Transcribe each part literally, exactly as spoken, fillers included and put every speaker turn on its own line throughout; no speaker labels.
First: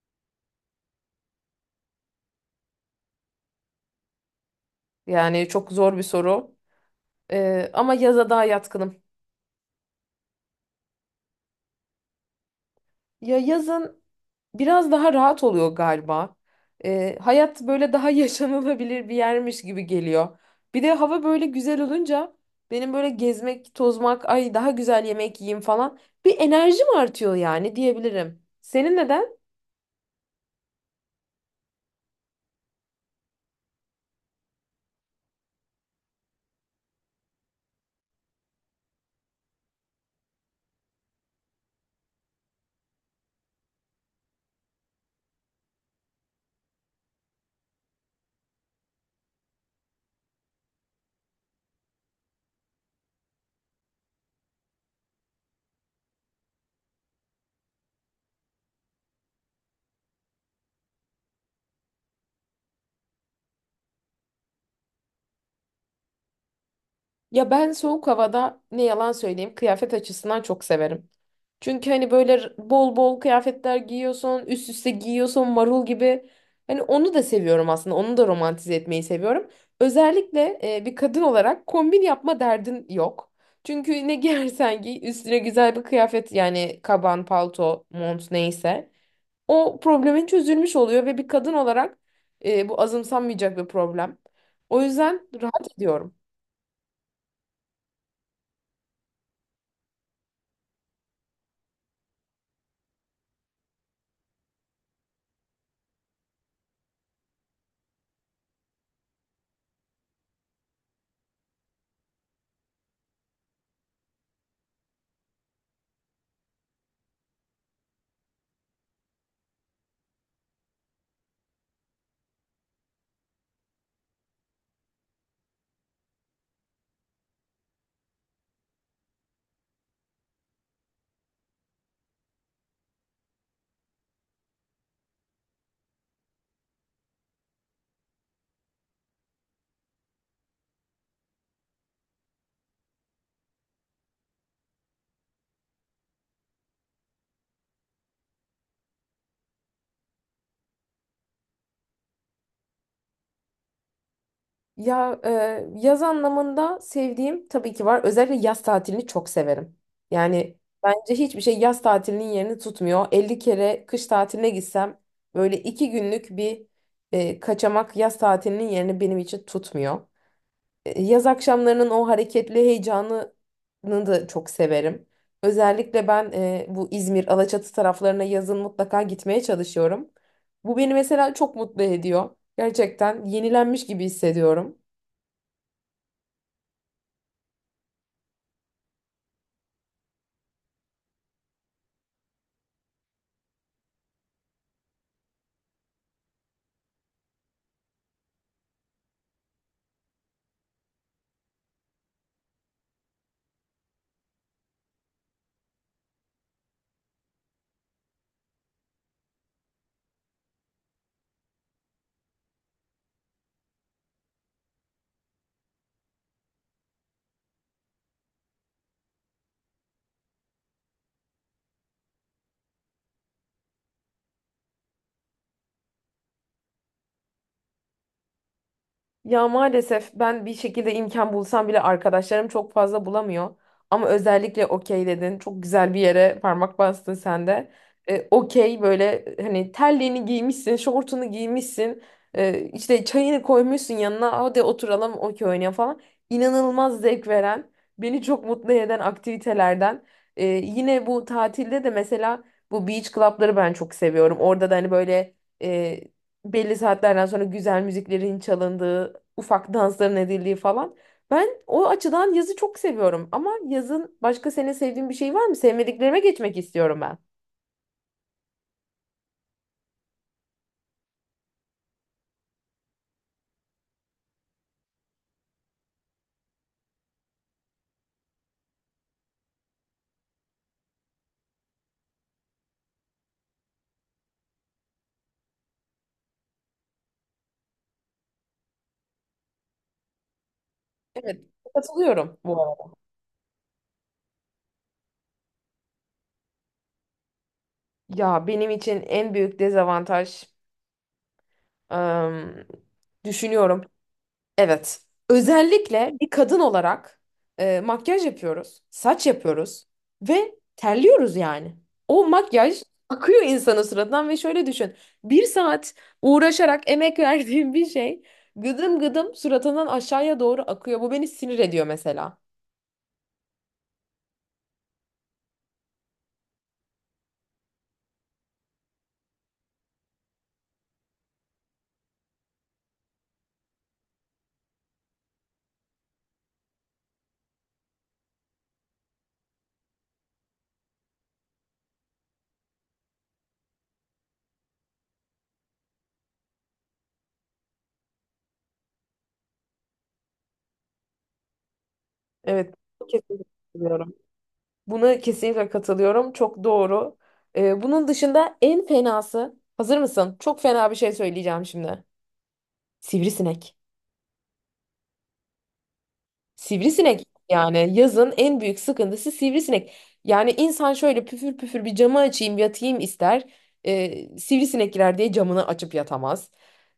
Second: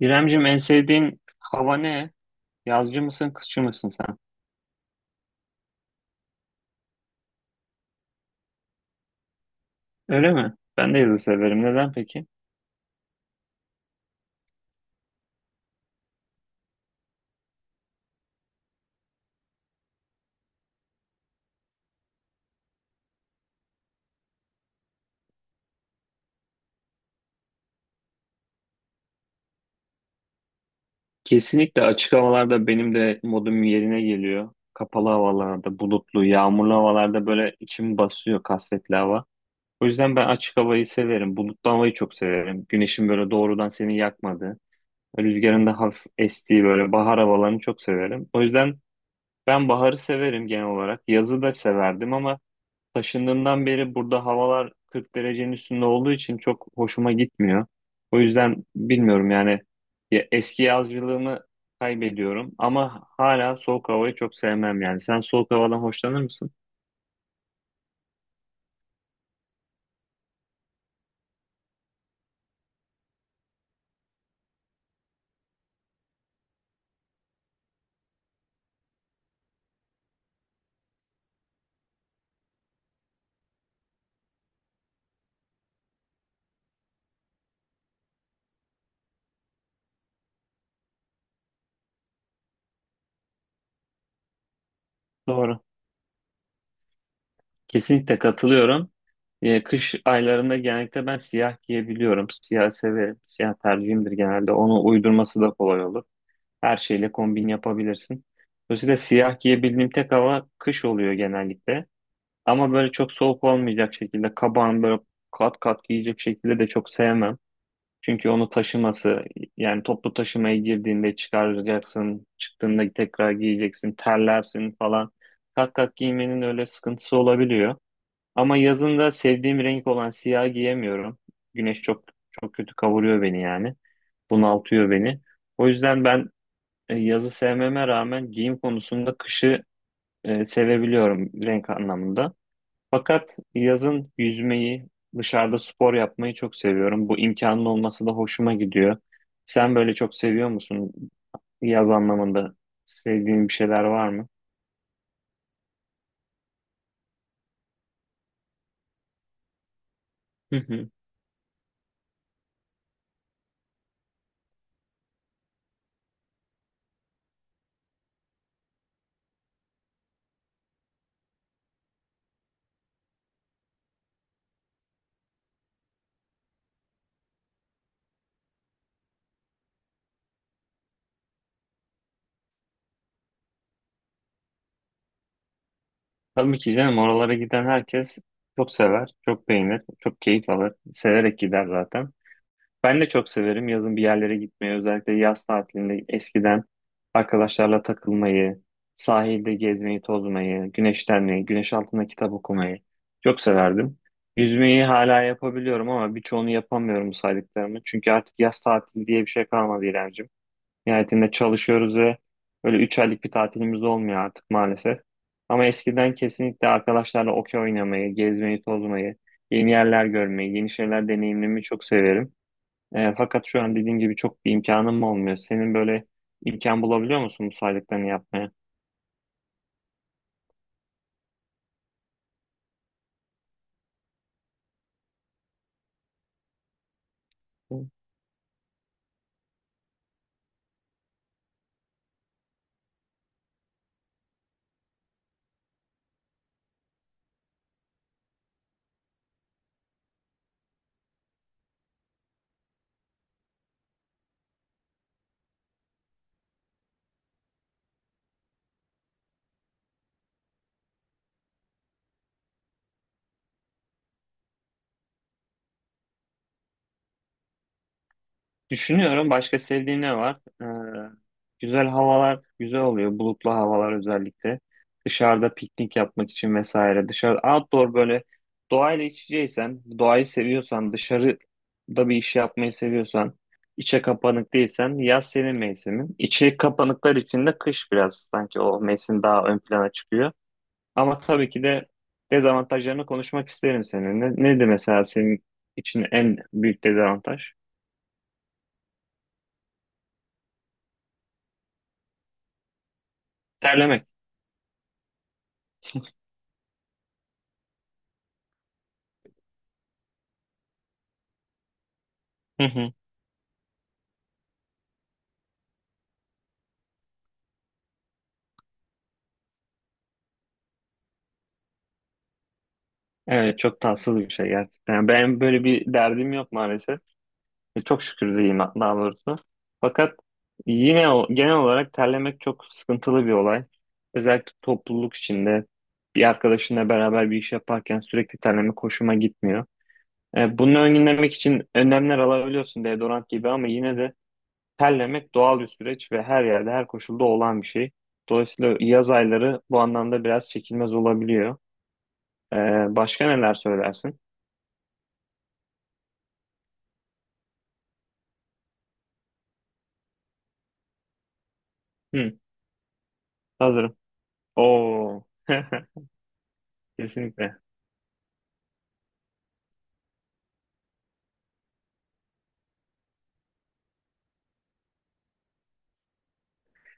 İremcim, en sevdiğin hava ne? Yazcı mısın, kışçı mısın sen?
Yani çok zor bir soru. Ee, ama yaza daha yatkınım.
Öyle mi? Ben de yazı severim. Neden peki?
Ya yazın biraz daha rahat oluyor galiba. Ee, hayat böyle daha yaşanılabilir bir yermiş gibi geliyor. Bir de hava böyle güzel olunca benim böyle gezmek, tozmak, ay daha güzel yemek yiyeyim falan bir enerjim artıyor yani diyebilirim. Senin neden?
Kesinlikle açık havalarda benim de modum yerine geliyor. Kapalı havalarda, bulutlu, yağmurlu havalarda böyle içim basıyor, kasvetli hava. O yüzden ben açık havayı severim. Bulutlu havayı çok severim. Güneşin böyle doğrudan seni yakmadığı, rüzgarın da hafif estiği böyle bahar havalarını çok severim. O yüzden ben baharı severim genel olarak. Yazı da severdim ama taşındığımdan beri burada havalar kırk derecenin üstünde olduğu için çok hoşuma gitmiyor. O yüzden bilmiyorum yani, ya eski yazcılığımı kaybediyorum ama hala soğuk havayı çok sevmem yani. Sen soğuk havadan hoşlanır mısın?
Ya ben soğuk havada ne yalan söyleyeyim kıyafet açısından çok severim. Çünkü hani böyle r- bol bol kıyafetler giyiyorsun, üst üste giyiyorsun marul gibi. Hani onu da seviyorum aslında. Onu da romantize etmeyi seviyorum. Özellikle e, bir kadın olarak kombin yapma derdin yok. Çünkü ne giyersen giy üstüne güzel bir kıyafet yani kaban, palto, mont neyse. O problemin çözülmüş oluyor ve bir kadın olarak e, bu azımsanmayacak bir problem. O yüzden
Doğru.
rahat ediyorum.
Kesinlikle katılıyorum. Ya, kış aylarında genellikle ben siyah giyebiliyorum. Siyah severim. Siyah tercihimdir genelde. Onu uydurması da kolay olur. Her şeyle kombin yapabilirsin. Dolayısıyla siyah giyebildiğim tek hava kış oluyor genellikle. Ama böyle çok soğuk olmayacak şekilde kabağını böyle kat kat giyecek şekilde de çok sevmem. Çünkü onu taşıması, yani toplu taşımaya girdiğinde çıkaracaksın, çıktığında tekrar giyeceksin, terlersin falan. Kat kat giymenin öyle sıkıntısı olabiliyor. Ama yazın da sevdiğim renk olan siyah giyemiyorum. Güneş çok çok kötü kavuruyor beni yani. Bunaltıyor beni. O yüzden ben e, yazı sevmeme rağmen giyim konusunda kışı e, sevebiliyorum renk anlamında. Fakat yazın yüzmeyi, dışarıda spor yapmayı çok seviyorum. Bu imkanın olması da hoşuma gidiyor. Sen böyle çok seviyor musun? Yaz anlamında sevdiğin bir şeyler var mı?
Ya e, yaz anlamında sevdiğim tabii ki var. Özellikle yaz tatilini çok severim. Yani
Hı hı.
bence hiçbir şey yaz tatilinin yerini tutmuyor. elli kere kış tatiline gitsem böyle iki günlük bir e, kaçamak yaz tatilinin yerini benim için tutmuyor. E, yaz akşamlarının o hareketli heyecanını da çok severim. Özellikle ben e, bu İzmir, Alaçatı taraflarına yazın mutlaka gitmeye çalışıyorum. Bu beni mesela çok mutlu ediyor. Gerçekten yenilenmiş gibi hissediyorum.
Tabii ki canım, oralara giden herkes çok sever, çok beğenir, çok keyif alır. Severek gider zaten. Ben de çok severim yazın bir yerlere gitmeyi. Özellikle yaz tatilinde eskiden arkadaşlarla takılmayı, sahilde gezmeyi, tozmayı, güneşlenmeyi, güneş altında kitap okumayı çok severdim. Yüzmeyi hala yapabiliyorum ama birçoğunu yapamıyorum saydıklarımı. Çünkü artık yaz tatili diye bir şey kalmadı İremciğim. Nihayetinde çalışıyoruz ve böyle üç aylık bir tatilimiz olmuyor artık maalesef. Ama eskiden kesinlikle arkadaşlarla okey oynamayı, gezmeyi, tozmayı, yeni yerler görmeyi, yeni şeyler deneyimlemeyi çok severim. E, fakat şu an dediğin gibi çok bir imkanım olmuyor. Senin böyle imkan bulabiliyor musun bu saydıklarını yapmaya?
Ya maalesef ben bir şekilde imkan bulsam bile arkadaşlarım çok fazla bulamıyor. Ama özellikle okey dedin. Çok güzel bir yere parmak bastın sen de. E, okey böyle hani terliğini giymişsin, şortunu giymişsin. E, işte çayını koymuşsun yanına. Hadi oturalım okey oynayalım falan. İnanılmaz zevk veren, beni çok mutlu eden aktivitelerden. E, yine bu tatilde de mesela bu beach club'ları ben çok seviyorum. Orada da hani böyle... e, belli saatlerden sonra güzel müziklerin çalındığı ufak dansların edildiği falan. Ben o açıdan yazı çok seviyorum ama yazın başka senin sevdiğin bir şey var mı? Sevmediklerime geçmek istiyorum ben.
Düşünüyorum, başka sevdiğin ne var? E, Güzel havalar güzel oluyor. Bulutlu havalar özellikle. Dışarıda piknik yapmak için vesaire. Dışarı outdoor, böyle doğayla iç içeysen, doğayı seviyorsan, dışarıda bir iş yapmayı seviyorsan, içe kapanık değilsen yaz senin mevsimin. İçe kapanıklar için de kış biraz sanki o mevsim daha ön plana çıkıyor. Ama
Evet,
tabii ki de
katılıyorum bu arada.
dezavantajlarını konuşmak isterim seninle. Neydi mesela senin için en büyük dezavantaj?
Ya benim için en büyük dezavantaj ım, düşünüyorum.
Terlemek.
Evet. Özellikle bir kadın olarak e, makyaj yapıyoruz, saç yapıyoruz ve terliyoruz yani. O
Hı
makyaj
hı.
akıyor insanın suratından ve şöyle düşün. Bir saat uğraşarak emek verdiğim bir şey gıdım gıdım suratından aşağıya doğru akıyor. Bu beni sinir ediyor mesela.
Evet, çok tatsız bir şey gerçekten. Yani ben böyle bir derdim yok maalesef. E, Çok şükür diyeyim daha doğrusu. Fakat yine o- genel olarak terlemek çok sıkıntılı bir olay. Özellikle topluluk içinde bir arkadaşınla beraber bir iş yaparken sürekli terlemek hoşuma gitmiyor. E, bunu önlemek için önlemler alabiliyorsun, deodorant gibi, ama yine de terlemek doğal bir süreç ve her yerde, her koşulda olan bir şey. Dolayısıyla yaz ayları bu anlamda biraz çekilmez olabiliyor.
Evet,
Ee, Başka
kesinlikle
neler
katılıyorum.
söylersin?
Buna kesinlikle katılıyorum. Çok doğru. Ee, bunun dışında en fenası, hazır mısın? Çok fena bir şey söyleyeceğim şimdi.
Hı,
Sivrisinek.
hazırım. Oo,
Sivrisinek
kesinlikle.
yani yazın en büyük sıkıntısı sivrisinek. Yani insan şöyle püfür püfür bir camı açayım yatayım ister. Ee, sivrisinek girer diye camını açıp yatamaz.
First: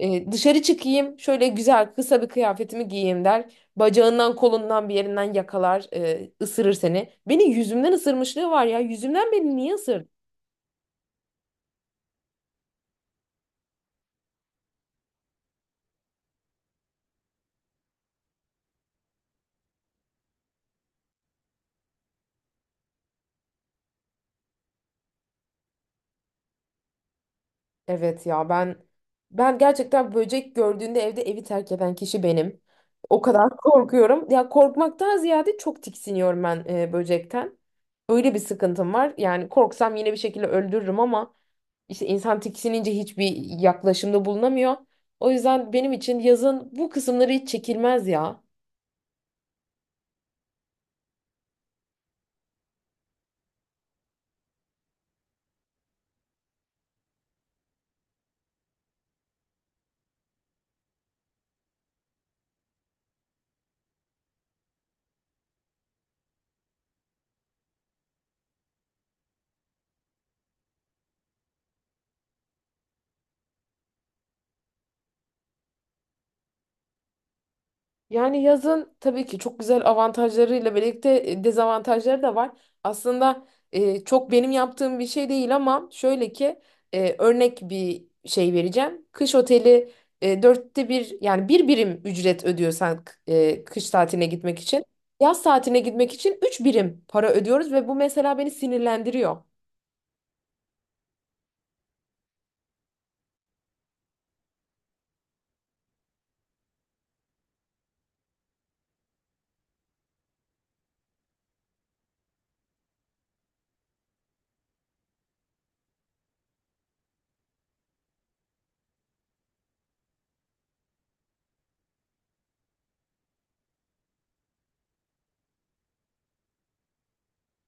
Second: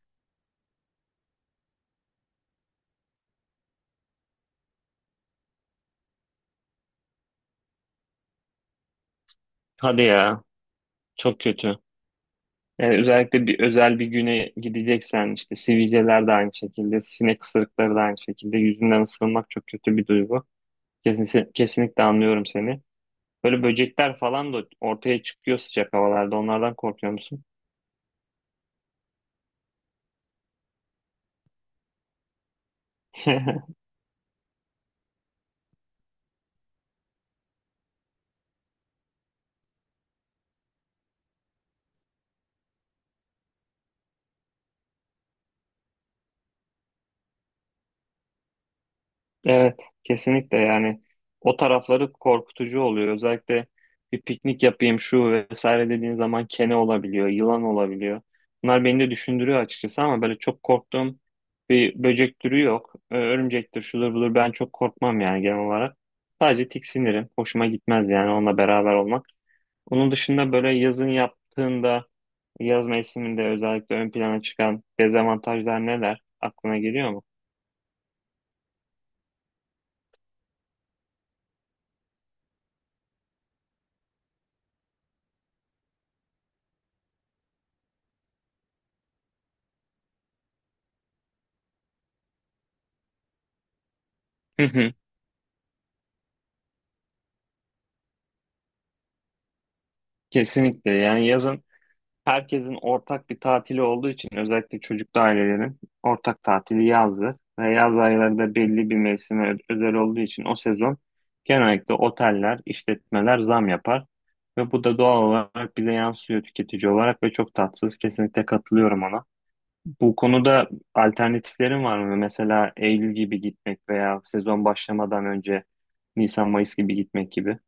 Ee, dışarı çıkayım şöyle güzel kısa bir kıyafetimi giyeyim der. Bacağından kolundan bir yerinden yakalar e, ısırır seni. Beni yüzümden ısırmışlığı var ya yüzümden beni niye
Hadi
ısırdı?
ya, çok kötü. Yani özellikle bir özel bir güne gideceksen işte, sivilceler de aynı şekilde, sinek ısırıkları da aynı şekilde, yüzünden ısırılmak çok kötü bir duygu. Kesin, kesinlikle anlıyorum seni. Böyle böcekler falan da ortaya çıkıyor sıcak havalarda. Onlardan korkuyor musun?
Evet ya ben ben gerçekten böcek gördüğünde evde evi terk eden kişi benim. O kadar korkuyorum. Ya korkmaktan ziyade çok tiksiniyorum ben e, böcekten. Öyle bir sıkıntım var. Yani korksam yine bir şekilde öldürürüm ama işte insan tiksinince hiçbir yaklaşımda bulunamıyor. O yüzden benim için yazın bu kısımları hiç çekilmez ya.
Evet, kesinlikle yani o tarafları korkutucu oluyor. Özellikle bir piknik yapayım şu vesaire dediğin zaman, kene olabiliyor, yılan olabiliyor. Bunlar beni de düşündürüyor açıkçası ama böyle çok korktuğum bir böcek türü yok. Ö- Örümcektir, şudur budur, ben çok korkmam yani genel olarak. Sadece tiksinirim. Hoşuma gitmez yani onunla beraber olmak. Onun dışında böyle yazın yaptığında, yaz mevsiminde özellikle ön plana çıkan dezavantajlar neler? Aklına geliyor mu?
Yani yazın tabii ki çok güzel avantajlarıyla birlikte e, dezavantajları da var. Aslında e, çok benim yaptığım bir şey değil ama şöyle ki e, örnek bir şey vereceğim. Kış oteli e, dörtte bir yani bir birim ücret ödüyorsan e, kış tatiline gitmek
Hı
için.
hı.
Yaz tatiline gitmek için üç birim para ödüyoruz ve bu mesela beni sinirlendiriyor.
Kesinlikle yani yazın, herkesin ortak bir tatili olduğu için, özellikle çocuklu ailelerin ortak tatili yazdır. Ve yaz aylarında belli bir mevsime ö- özel olduğu için o sezon genellikle oteller, işletmeler zam yapar. Ve bu da doğal olarak bize yansıyor tüketici olarak ve çok tatsız. Kesinlikle katılıyorum ona. Bu konuda alternatiflerin var mı? Mesela Eylül gibi gitmek veya sezon başlamadan önce Nisan, Mayıs gibi gitmek gibi.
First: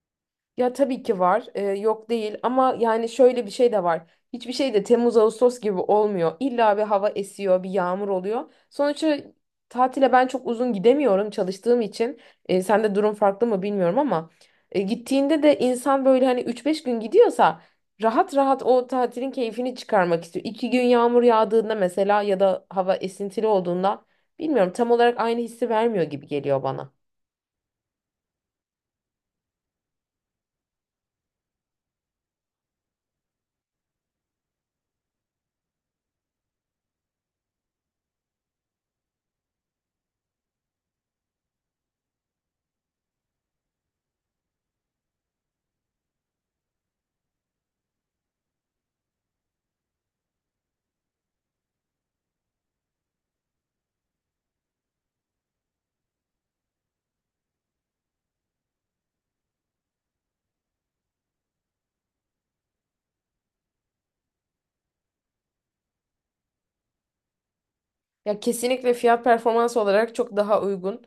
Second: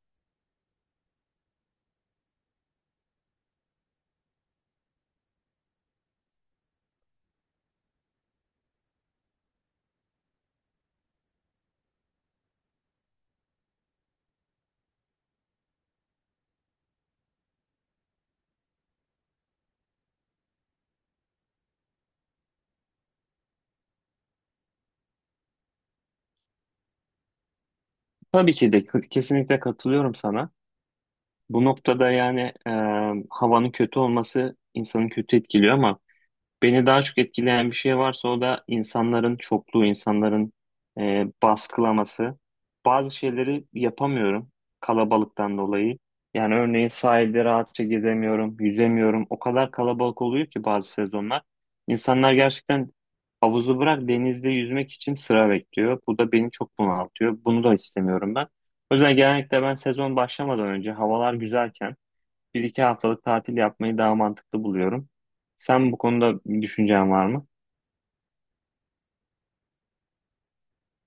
Ya tabii ki var. Ee, yok değil ama yani şöyle bir şey de var. Hiçbir şey de Temmuz Ağustos gibi olmuyor. İlla bir hava esiyor, bir yağmur oluyor. Sonuçta tatile ben çok uzun gidemiyorum çalıştığım için. Ee, sende durum farklı mı bilmiyorum ama e, gittiğinde de insan böyle hani üç beş gün gidiyorsa rahat rahat o tatilin keyfini çıkarmak istiyor. İki gün yağmur yağdığında mesela ya da hava esintili olduğunda bilmiyorum, tam olarak aynı hissi vermiyor gibi geliyor bana.
Tabii ki de kesinlikle katılıyorum sana. Bu noktada yani e, havanın kötü olması insanı kötü etkiliyor ama beni daha çok etkileyen bir şey varsa o da insanların çokluğu, insanların e, baskılaması. Bazı şeyleri yapamıyorum kalabalıktan dolayı. Yani örneğin sahilde rahatça gezemiyorum, yüzemiyorum. O kadar kalabalık oluyor ki bazı sezonlar. İnsanlar gerçekten havuzu bırak, denizde yüzmek için sıra bekliyor. Bu da beni çok bunaltıyor. Bunu da istemiyorum ben. O yüzden genellikle ben sezon başlamadan önce, havalar güzelken, bir iki haftalık tatil yapmayı daha mantıklı buluyorum. Sen bu konuda bir düşüncen var mı?
Ya kesinlikle fiyat performans olarak çok daha uygun.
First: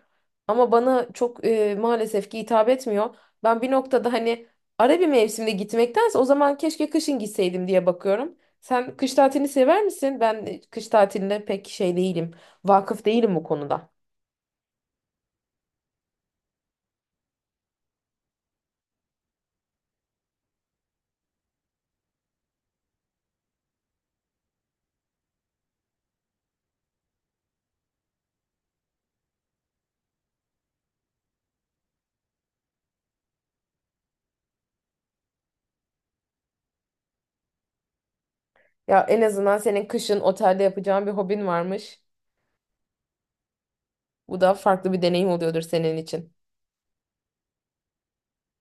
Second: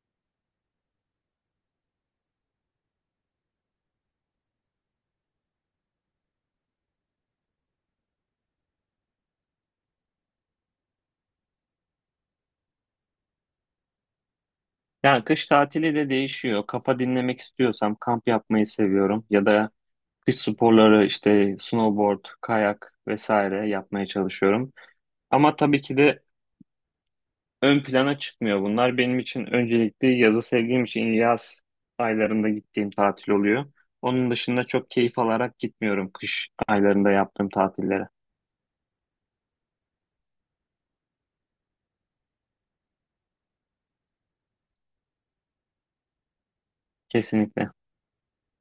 Ama bana çok e, maalesef ki hitap etmiyor. Ben bir noktada hani ara bir mevsimde gitmektense o zaman keşke kışın gitseydim diye bakıyorum. Sen kış tatilini sever misin? Ben e, kış tatiline pek şey değilim. Vakıf değilim bu konuda.
Yani kış tatili de değişiyor. Kafa dinlemek istiyorsam kamp yapmayı seviyorum ya da kış sporları, işte snowboard, kayak vesaire yapmaya çalışıyorum. Ama tabii ki de ön plana çıkmıyor bunlar. Benim için öncelikli yazı sevdiğim için yaz aylarında gittiğim tatil oluyor. Onun dışında çok keyif alarak gitmiyorum kış aylarında yaptığım tatillere.
Ya en azından senin kışın otelde yapacağın bir hobin varmış. Bu da farklı bir deneyim oluyordur senin için.
Kesinlikle.